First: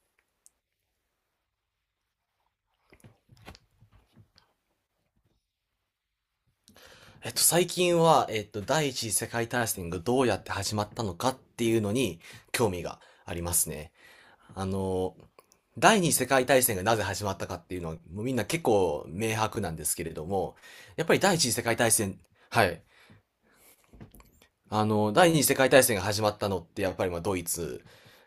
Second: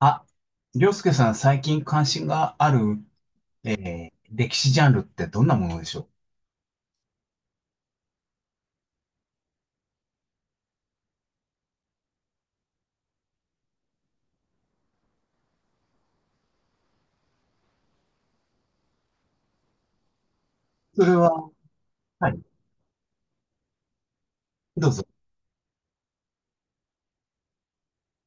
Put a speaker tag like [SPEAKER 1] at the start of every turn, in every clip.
[SPEAKER 1] あ、りょうすけさん、最近関心がある、歴史ジャンルってどんなものでしょう？
[SPEAKER 2] 最近は、第一次世界大戦がどうやって始まったのかっていうのに興味がありますね。あの、第二次世界大戦がなぜ始まったかっていうのは、もうみんな結構明白なんですけれども、
[SPEAKER 1] そ
[SPEAKER 2] やっ
[SPEAKER 1] れ
[SPEAKER 2] ぱり第一
[SPEAKER 1] は、
[SPEAKER 2] 次世界大戦。
[SPEAKER 1] はい、
[SPEAKER 2] はい。
[SPEAKER 1] どうぞ。
[SPEAKER 2] 第二次世界大戦が始まったのって、やっぱりまあドイツ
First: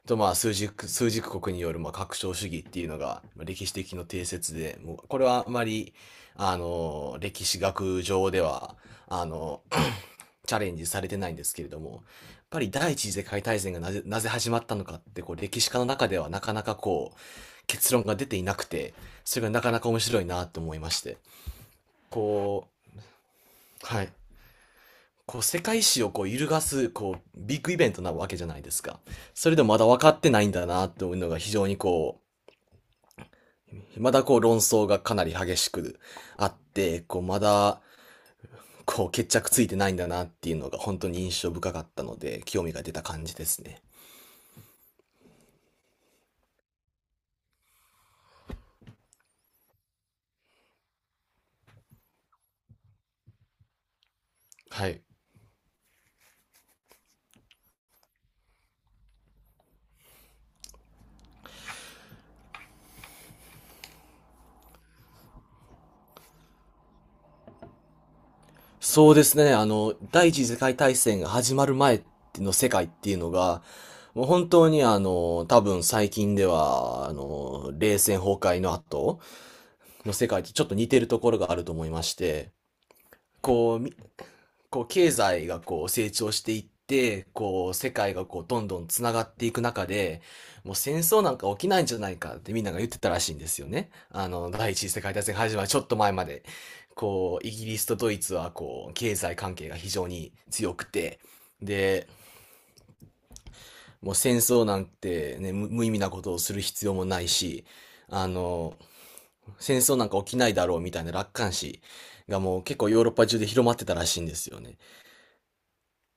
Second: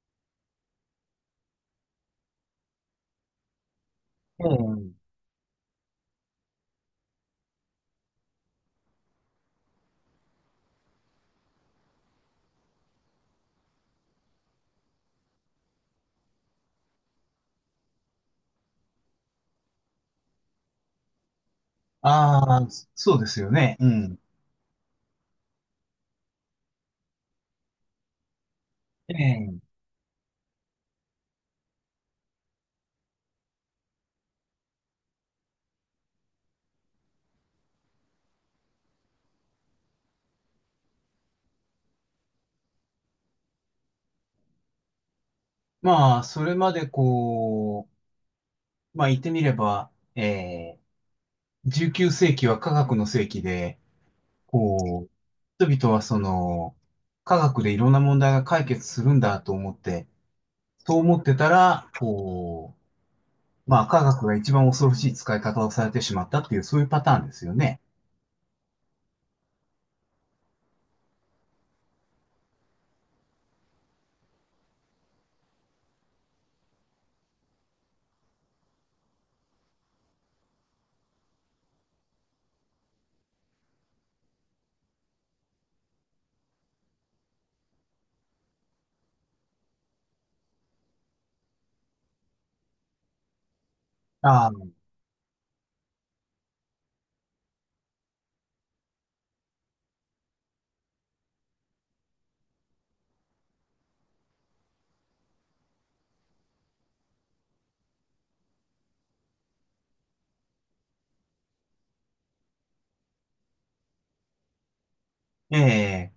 [SPEAKER 2] とまあ枢軸国によるまあ拡張主義っていうのがまあ歴史的の定説で、もう
[SPEAKER 1] ええ。
[SPEAKER 2] これはあまり、歴史学上では、あの、チャレンジされてないんですけれども、やっぱり第一次世界大戦がなぜ始まったのかって、こう歴史家の中ではなかなかこう、結論が出ていなくて、それがなかなか面白いなと思いまして。
[SPEAKER 1] あ
[SPEAKER 2] こ
[SPEAKER 1] あ、そうですよね。う
[SPEAKER 2] う、はい。
[SPEAKER 1] ん。
[SPEAKER 2] こう世界史をこう揺るがす、こう、ビッグイベントなわけじゃないですか。それでも
[SPEAKER 1] ええ。
[SPEAKER 2] まだ分かってないんだなというのが非常にこう、まだこう論争がかなり激しくあって、こうまだ、こう決着ついてないんだなっていうのが本当に印象深かったので、興味が出た感じですね。
[SPEAKER 1] まあ、それまでこう、まあ言ってみれば、ええ、19世紀は科学の世紀で、
[SPEAKER 2] はい。
[SPEAKER 1] こう、人々はその、科学でいろんな問題が解決するんだと思って、そう思ってたら、こうまあ、科学が一番恐ろしい使い方をされてしまったっていう、そういうパターンですよね。
[SPEAKER 2] そうですね。第一次世界大戦が始まる前の世界っていうのが、もう本当にあの、多分最近では、冷戦崩壊の後の世界とちょっと似てるところがあると思いまして、こう、こう経済がこう成長していって、こう世界がこうどんどんつながっていく中で、もう戦争なんか起きないんじゃないかってみんなが言ってたらしいんですよね。
[SPEAKER 1] ああ、
[SPEAKER 2] 第一次世界大戦が始まるちょっと前まで、こうイギリスとドイツはこう経済関係が非常に強くて、で、もう戦争なんてね、無意味なことをする必要もないし、あの、戦争なんか起きないだろうみたいな楽観視がもう結構ヨーロッパ中で広まってたらしいんですよね。
[SPEAKER 1] ええ。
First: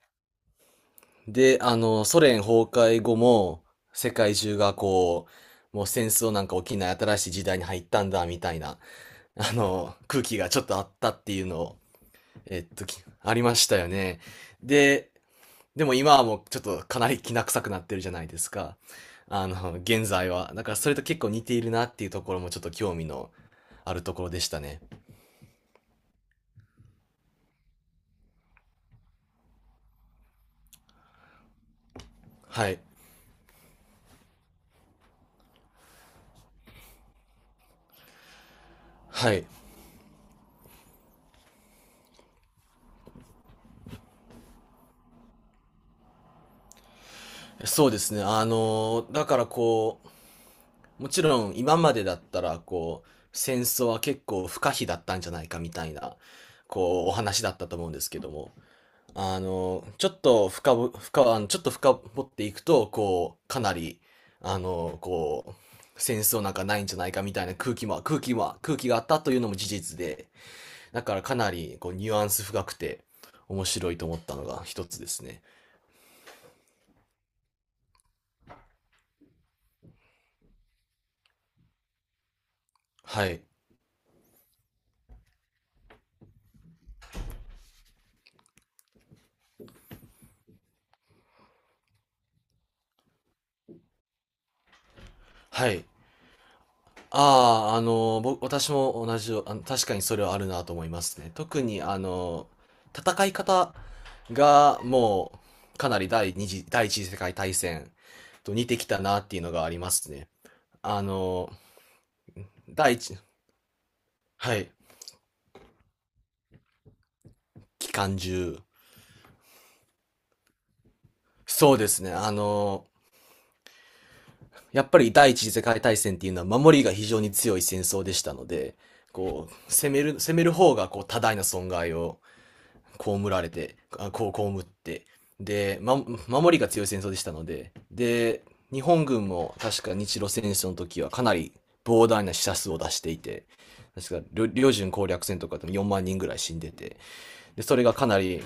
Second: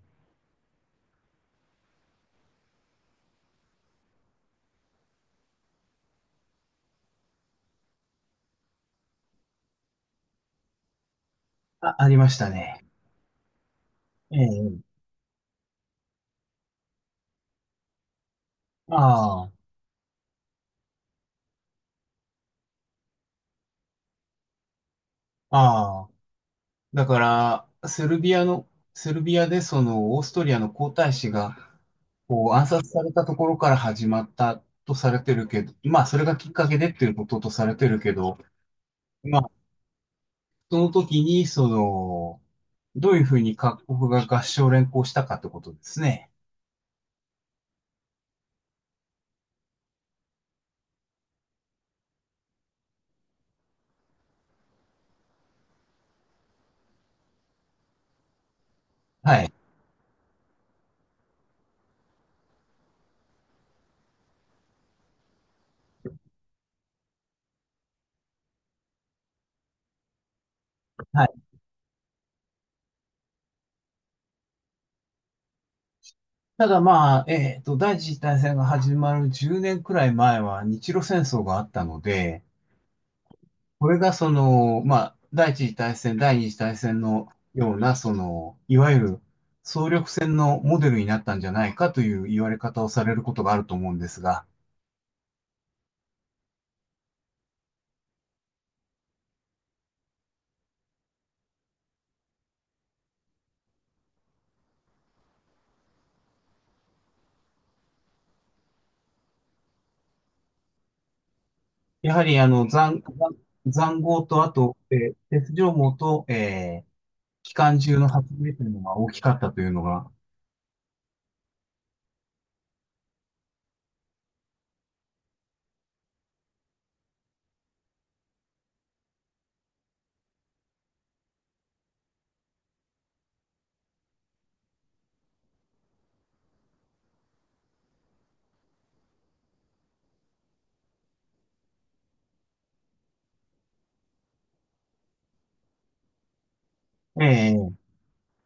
[SPEAKER 2] で、ソ連崩壊後も、世界中がこう、もう戦争なんか起きない新しい時代に入ったんだ、みたいな、空気がちょっとあったっていうのを、
[SPEAKER 1] あ、ありましたね。
[SPEAKER 2] ありましたよね。
[SPEAKER 1] ええ。
[SPEAKER 2] で、でも今はもうちょっとかなりきな臭くなってるじゃないですか。
[SPEAKER 1] あ
[SPEAKER 2] あ
[SPEAKER 1] あ、
[SPEAKER 2] の、現在は。だからそれと結構似ているなっていうところもちょっと興味のあるところでしたね。
[SPEAKER 1] ああ。だから、セルビアでその、オーストリアの皇太子が、こう、暗
[SPEAKER 2] はい。
[SPEAKER 1] 殺されたところから始まったとされてるけど、まあ、それがきっかけでっていうこととされてるけど、
[SPEAKER 2] は
[SPEAKER 1] ま
[SPEAKER 2] い。
[SPEAKER 1] あ、その時に、その、どういうふうに各国が合唱連行したかってことですね。
[SPEAKER 2] そうですね。だからこう、もちろん今までだったらこう戦争は結構不可避だったんじゃないかみたいなこうお話だったと思うんですけども、
[SPEAKER 1] はい。はい。
[SPEAKER 2] ちょっと深掘っていくとこうかなり、こう戦争なんかないんじゃないかみたいな空気があったというのも事実で、だからかなりこうニュアンス深くて面白いと思ったのが一つですね。
[SPEAKER 1] ただまあ、第一次大戦が始まる10年くらい前は日露戦争があったので、
[SPEAKER 2] はい
[SPEAKER 1] これがその、まあ、第一次大戦、第二次大戦のような、その、いわゆる総力戦のモデルになったんじゃないかという言われ方をされることがあると思うんですが、
[SPEAKER 2] はい。ああ、あの、私も同じよ、確かにそれはあるなと思いますね。特に、戦い方がもう、かなり第一次世界大戦と似てきたなっていうのがありますね。あの、
[SPEAKER 1] やはりあの、
[SPEAKER 2] 第
[SPEAKER 1] 塹
[SPEAKER 2] 一、
[SPEAKER 1] 塹壕と、あ
[SPEAKER 2] はい、
[SPEAKER 1] と、鉄条網と、機関
[SPEAKER 2] 機
[SPEAKER 1] 銃の
[SPEAKER 2] 関
[SPEAKER 1] 発明
[SPEAKER 2] 銃。
[SPEAKER 1] というのが大きかったというのが、
[SPEAKER 2] そうですね。やっぱり第一次世界大戦っていうのは守りが非常に強い戦争でしたので、こう、攻める方がこう多大な損害を被られて、あこう、被って、で、ま、守りが強い戦争でしたので、で、日本軍も確か日露戦争の時はかなり膨大な死者数を出していて、確か領準攻略戦とかでも4万人ぐらい死んでて、
[SPEAKER 1] え
[SPEAKER 2] で、それ
[SPEAKER 1] え。
[SPEAKER 2] がかなり、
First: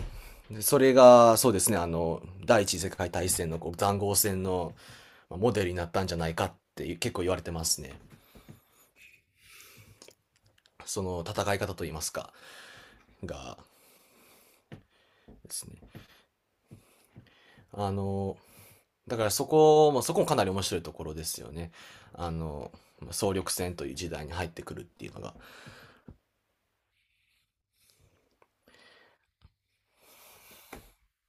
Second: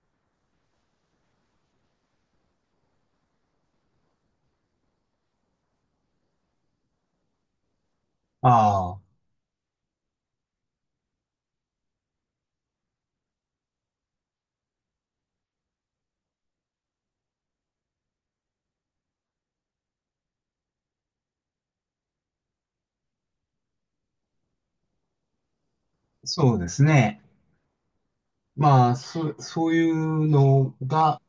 [SPEAKER 2] でそれが、そうですね、第一次世界大戦のこう塹壕戦のまあモデルになったんじゃないかって結構言われてますね。
[SPEAKER 1] ああ、
[SPEAKER 2] その戦い方といいますか、がですね。あの、だからそこもかなり面白いところですよね。あの、総力戦という時代に入ってくるっていうのが。
[SPEAKER 1] そうですね。まあ、そういうのが、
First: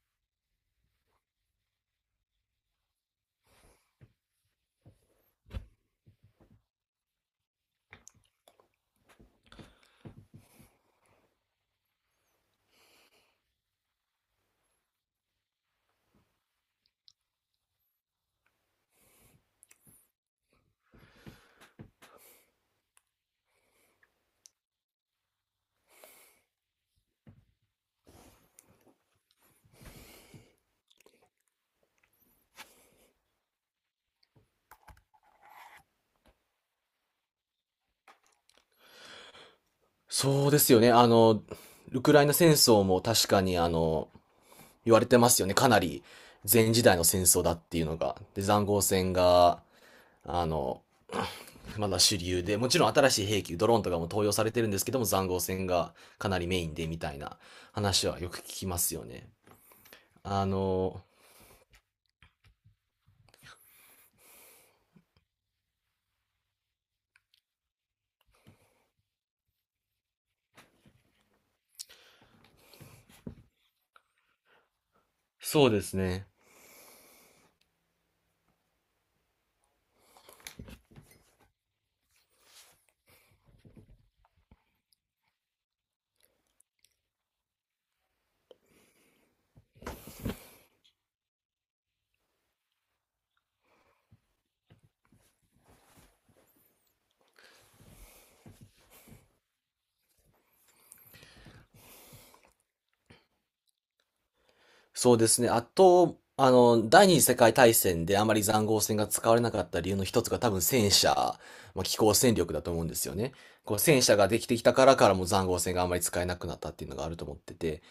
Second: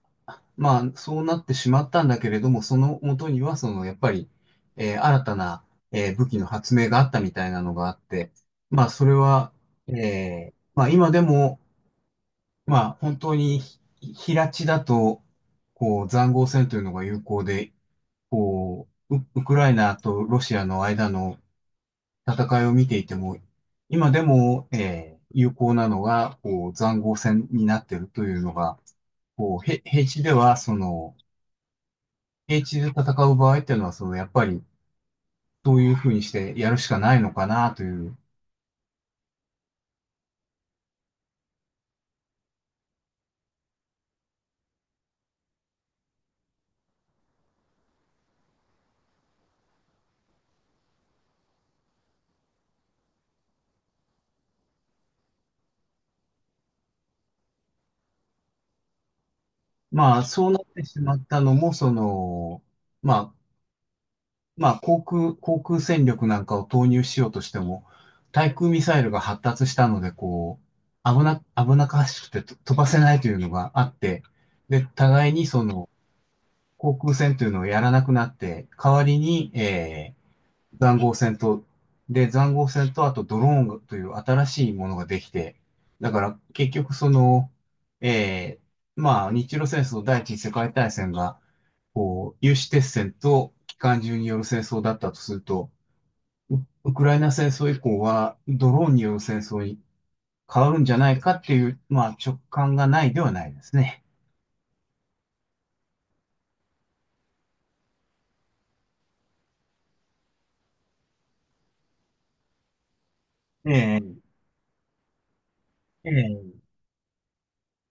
[SPEAKER 1] まあ、そうなってしまったんだけれども、その元には、その、やっぱり、新たな、武器の発明があったみたいなのがあって、まあ、それは、まあ、今でも、まあ、本当に、平地だと、こう、塹壕戦というのが有効で、こう、ウクライナとロシアの間の戦いを見ていても、今でも、有効なのが、こう、塹壕戦になっているというのが、こう、平地では、その、平地で戦う場合っていうのは、その、やっぱり、どういうふうにしてやるしかないのかなという。
[SPEAKER 2] そうですよね。ウクライナ戦争も確かにあの、言われてますよね。かなり前時代の戦争だっていうのが。で、塹壕戦が、あの、まだ主流で、もちろん新しい兵器、ドローンとかも投与されてるんですけども、塹壕戦がかなりメインでみたいな話はよく聞きますよね。
[SPEAKER 1] まあ、
[SPEAKER 2] あ
[SPEAKER 1] そうなってし
[SPEAKER 2] の、
[SPEAKER 1] まったのも、その、まあ、まあ、航空戦力なんかを投入しようとしても、対空ミサイルが発達したので、こう、危なっかしくてと飛ばせないというのがあって、で、互いにそ
[SPEAKER 2] そうで
[SPEAKER 1] の、
[SPEAKER 2] すね。
[SPEAKER 1] 航空戦というのをやらなくなって、代わりに、塹壕戦と、塹壕戦と、あとドローンという新しいものができて、だから結局その、えまあ、日露戦争第一次世界大戦が、こう、有刺鉄線と機関銃による戦争だったとすると、ウウクライナ戦争以降はドローンによる戦争に変わるんじゃないかっていう、まあ、直感がないではないですね。
[SPEAKER 2] そうですね。あと、第二次世界大戦であまり塹壕戦が使われなかった理由の一つが多分戦車、まあ、機甲戦力だと思うんですよね。こう
[SPEAKER 1] え
[SPEAKER 2] 戦車が
[SPEAKER 1] え
[SPEAKER 2] できてきたからも塹壕戦があまり使えなくな
[SPEAKER 1] ええ
[SPEAKER 2] ったっていうのがあると思ってて、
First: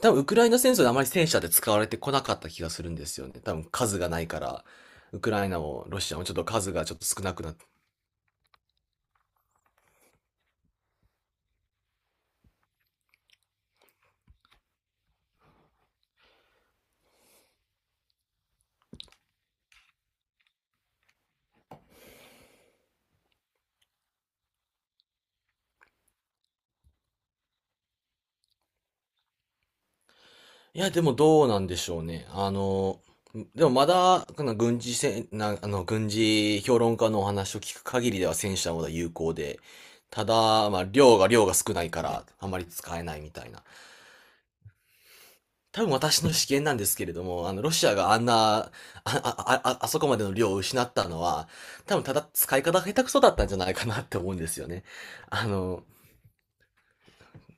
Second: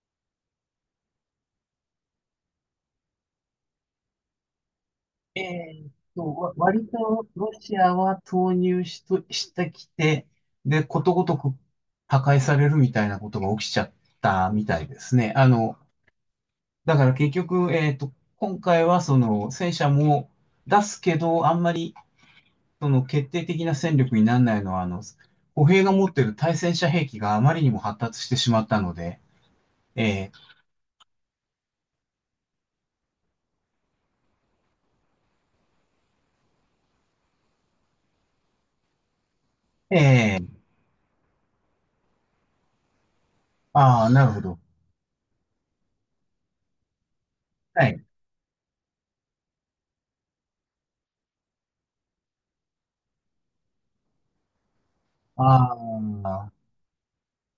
[SPEAKER 2] 多分ウクライナ戦争であまり戦車で使われてこなかった気がするんですよね。多分数がないから、ウクライナもロシアもちょっと数が
[SPEAKER 1] 割
[SPEAKER 2] ちょっと少
[SPEAKER 1] と
[SPEAKER 2] なく
[SPEAKER 1] ロ
[SPEAKER 2] なっ、
[SPEAKER 1] シアは投入しと、してきて、で、ことごとく破壊されるみたいなことが起きちゃったみたいですね。だから結局、今回はその戦車も出すけど、あんまりその決定的な戦力にならないのは、歩兵が持ってる対戦車兵器があまりにも発達してしまったので、え
[SPEAKER 2] いや、でもどうなんでしょうね。でもまだ、この軍事戦、な、あの、軍事評論家のお話を聞く限りでは戦車の方が有効で、
[SPEAKER 1] ー、
[SPEAKER 2] た
[SPEAKER 1] えー、
[SPEAKER 2] だ、まあ、量が少ないから、あまり使えないみたいな。
[SPEAKER 1] ああ、なるほど。
[SPEAKER 2] 多分私の試見なんですけれども、ロシ
[SPEAKER 1] は
[SPEAKER 2] ア
[SPEAKER 1] い。
[SPEAKER 2] があんな、あ、あ、あ、あそこまでの量を失ったのは、多分ただ使い方が下手くそだったんじゃないかなって思うんですよね。あ
[SPEAKER 1] あ
[SPEAKER 2] の、
[SPEAKER 1] あ、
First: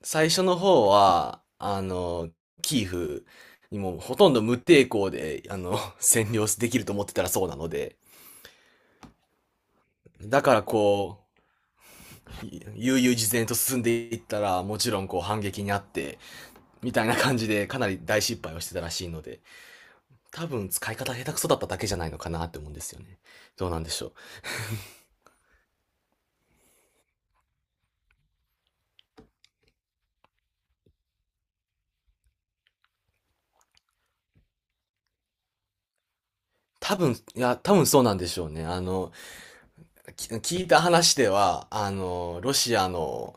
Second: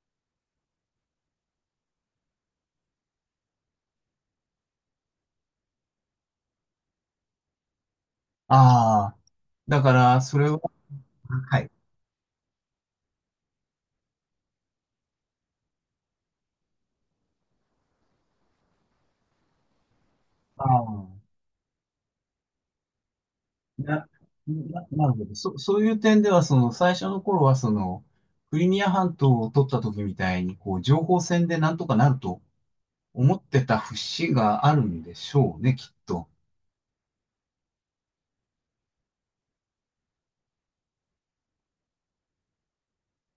[SPEAKER 2] 最初の方は、キーフにもほとんど無抵抗で、あの、占領できると思ってたらそうなので、
[SPEAKER 1] ああ、だから、そ
[SPEAKER 2] だ
[SPEAKER 1] れ
[SPEAKER 2] か
[SPEAKER 1] は、
[SPEAKER 2] らこ
[SPEAKER 1] はい。
[SPEAKER 2] う、悠々自然と進んでいったら、もちろんこう反撃にあって、みたいな感じでかなり大失敗をしてたらしいので、多
[SPEAKER 1] あ
[SPEAKER 2] 分使い方
[SPEAKER 1] あ、
[SPEAKER 2] 下手くそだっただけじゃないのかなって思うんですよね。どうなんでしょ
[SPEAKER 1] な、
[SPEAKER 2] う。
[SPEAKER 1] なるほど。そういう点では、その、最初の頃は、その、クリミア半島を取った時みたいに、こう、情報戦でなんとかなると思ってた節があるんでしょうね、きっと。
[SPEAKER 2] 多分そうなんでしょうね。あの、き聞いた話では、あの、ロシアの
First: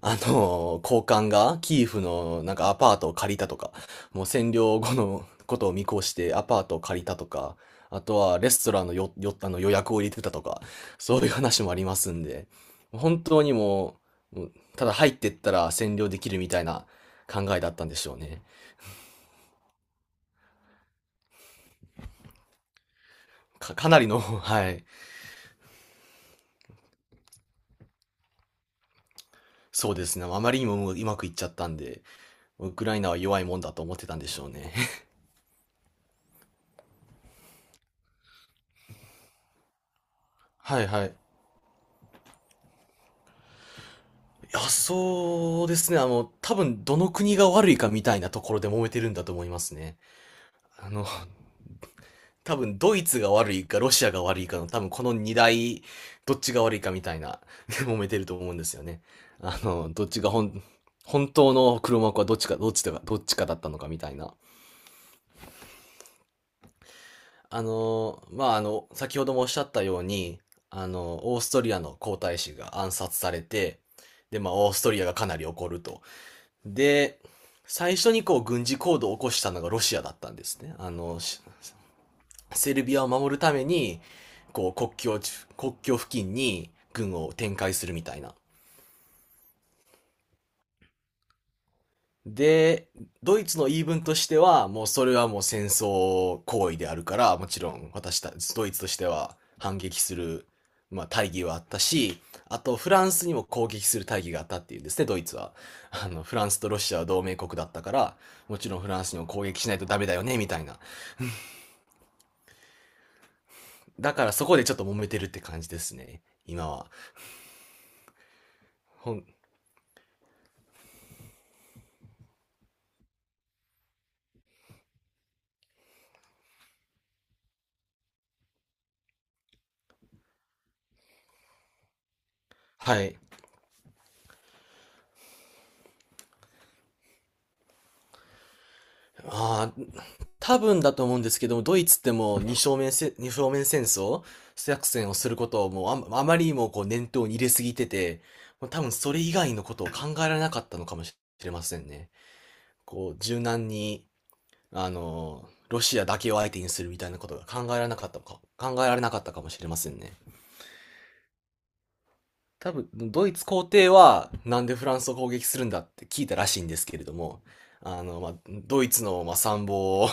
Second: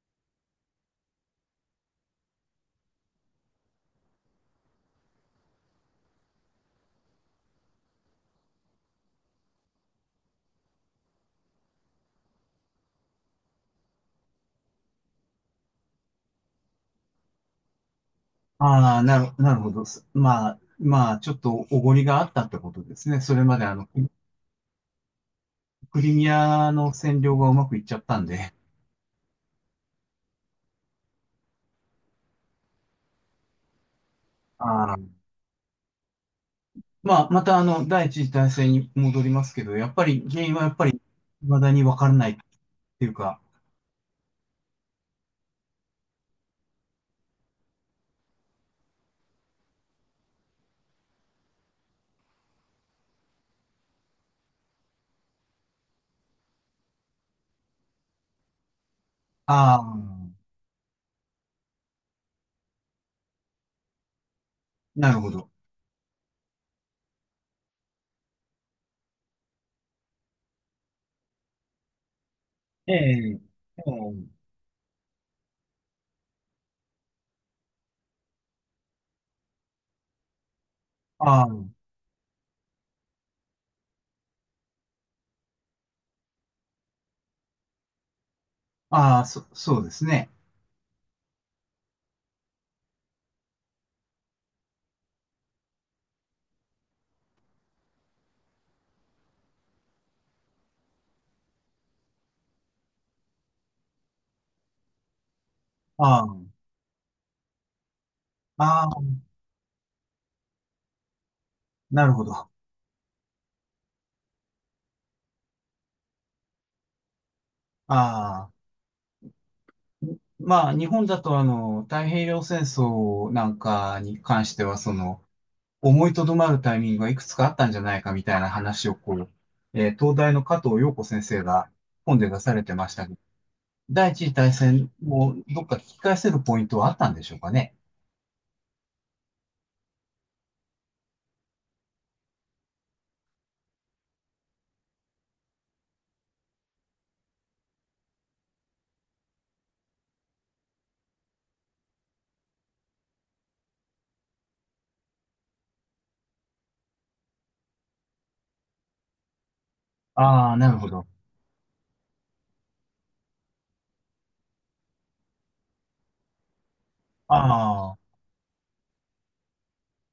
[SPEAKER 2] あの、高官がキーフのなんかアパートを借りたとか、もう占領後のことを見越してアパートを借りたとか、あとはレストランのよ、よ、あの予約を入れてたとか、そういう話もありますんで、本当にもう、もうただ入ってったら占領できるみたいな考えだったんでしょうね。
[SPEAKER 1] ああ、なるほど。まあ、まあ、ちょっとおごりがあったってことですね。それまで、
[SPEAKER 2] かなり
[SPEAKER 1] ク
[SPEAKER 2] の、はい、
[SPEAKER 1] クリミアの占領がうまくいっちゃったんで。
[SPEAKER 2] そうですね。あまりにももううまくいっちゃったんで、ウクライナは弱いもんだと思ってたんでしょうね。
[SPEAKER 1] あ あ。まあ、また、第一次大戦に戻りますけど、やっぱり、原因はやっ
[SPEAKER 2] は
[SPEAKER 1] ぱ
[SPEAKER 2] い
[SPEAKER 1] り、
[SPEAKER 2] はい。
[SPEAKER 1] 未だにわからないっていうか、
[SPEAKER 2] いや、そうですね。多分どの国が悪いかみたいなところで揉めてるんだと思いますね。あの、多分ドイツが悪いかロシアが悪いかの多分この二大、どっちが悪いかみたいな、揉めてると思うんですよね。あ
[SPEAKER 1] あ
[SPEAKER 2] の、どっちが
[SPEAKER 1] あ。
[SPEAKER 2] 本、本当の黒幕はどっちかだったのかみたいな。
[SPEAKER 1] なるほど。
[SPEAKER 2] 先ほどもおっしゃったように、オーストリアの皇太子が暗
[SPEAKER 1] え
[SPEAKER 2] 殺さ
[SPEAKER 1] え、
[SPEAKER 2] れて、
[SPEAKER 1] ええ、
[SPEAKER 2] で、まあ、オーストリアがかなり怒ると。で、最初にこう軍事行動を起こしたのがロシアだったんですね。
[SPEAKER 1] ああ、
[SPEAKER 2] セルビアを守るために、こう国境付近に軍を展開するみたいな。
[SPEAKER 1] ああ、そうですね。
[SPEAKER 2] で、ドイツの言い分としては、もうそれはもう戦争行為であるから、もちろん私た、ドイツとしては反撃する、まあ、大義はあったし、あとフランスにも攻撃する大義があったっていうんですね、ドイツは。
[SPEAKER 1] あ
[SPEAKER 2] フラン
[SPEAKER 1] あ、
[SPEAKER 2] スとロシアは同盟国だったから、もちろん
[SPEAKER 1] あ
[SPEAKER 2] フラン
[SPEAKER 1] あ、
[SPEAKER 2] スにも攻撃しないとダメだよね、みたいな。
[SPEAKER 1] なるほど。あ
[SPEAKER 2] だからそこでちょっと揉めてるって感じですね、今は。
[SPEAKER 1] あ、
[SPEAKER 2] ほん、
[SPEAKER 1] まあ、日本だと、太平洋戦争なんかに関しては、その、思いとどまるタイミングがいくつかあったんじゃないかみたいな話を、こう、東大の加藤陽子先生が本で出されてまし
[SPEAKER 2] は
[SPEAKER 1] たけ
[SPEAKER 2] い。
[SPEAKER 1] ど、第一次大戦をどっか聞き返せるポイントはあったんでしょうかね。
[SPEAKER 2] ああ、多分だと思うんですけども、ドイツってもう二正面戦争作戦をすることをもうあまりにもこう念頭に入れすぎてて、もう多分それ以外のことを考えられなかったのかもしれませんね。こう、柔軟に、ロシアだけを相手にするみたいなことが考えられなかったかもしれませんね。
[SPEAKER 1] ああ、なるほど。
[SPEAKER 2] 多分、ドイツ皇帝は、なんでフランスを攻撃するんだって聞いたらしいんですけれど
[SPEAKER 1] あ
[SPEAKER 2] も、
[SPEAKER 1] あ、
[SPEAKER 2] ドイツの、まあ、参謀を、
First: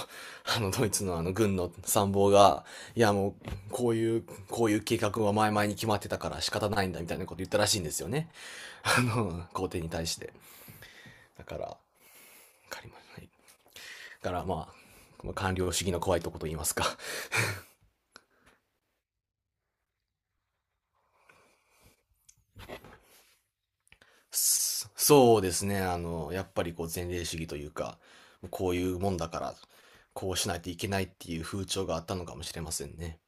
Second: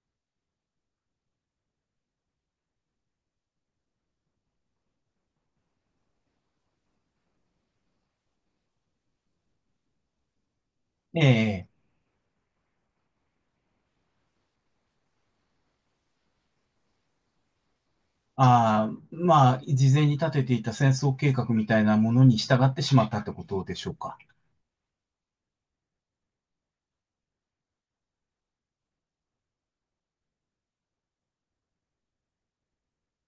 [SPEAKER 2] あの、ドイツの軍の参謀が、いや、もう、こういう、こういう計画は前々に決まってたから仕方ないんだ、みたいなこと言ったらしいんですよね。皇帝に対して。
[SPEAKER 1] え
[SPEAKER 2] だから、
[SPEAKER 1] え。
[SPEAKER 2] わかりました。だから、まあ官僚主義の怖いとこと言いますか。
[SPEAKER 1] ああ、まあ、事前に立てていた戦争計画みたいなものに従ってしまったってことでしょうか。
[SPEAKER 2] そそうですね。やっぱりこう前例主義というか、こういうもんだから、こうしないといけないっていう風潮があったのかもしれませんね。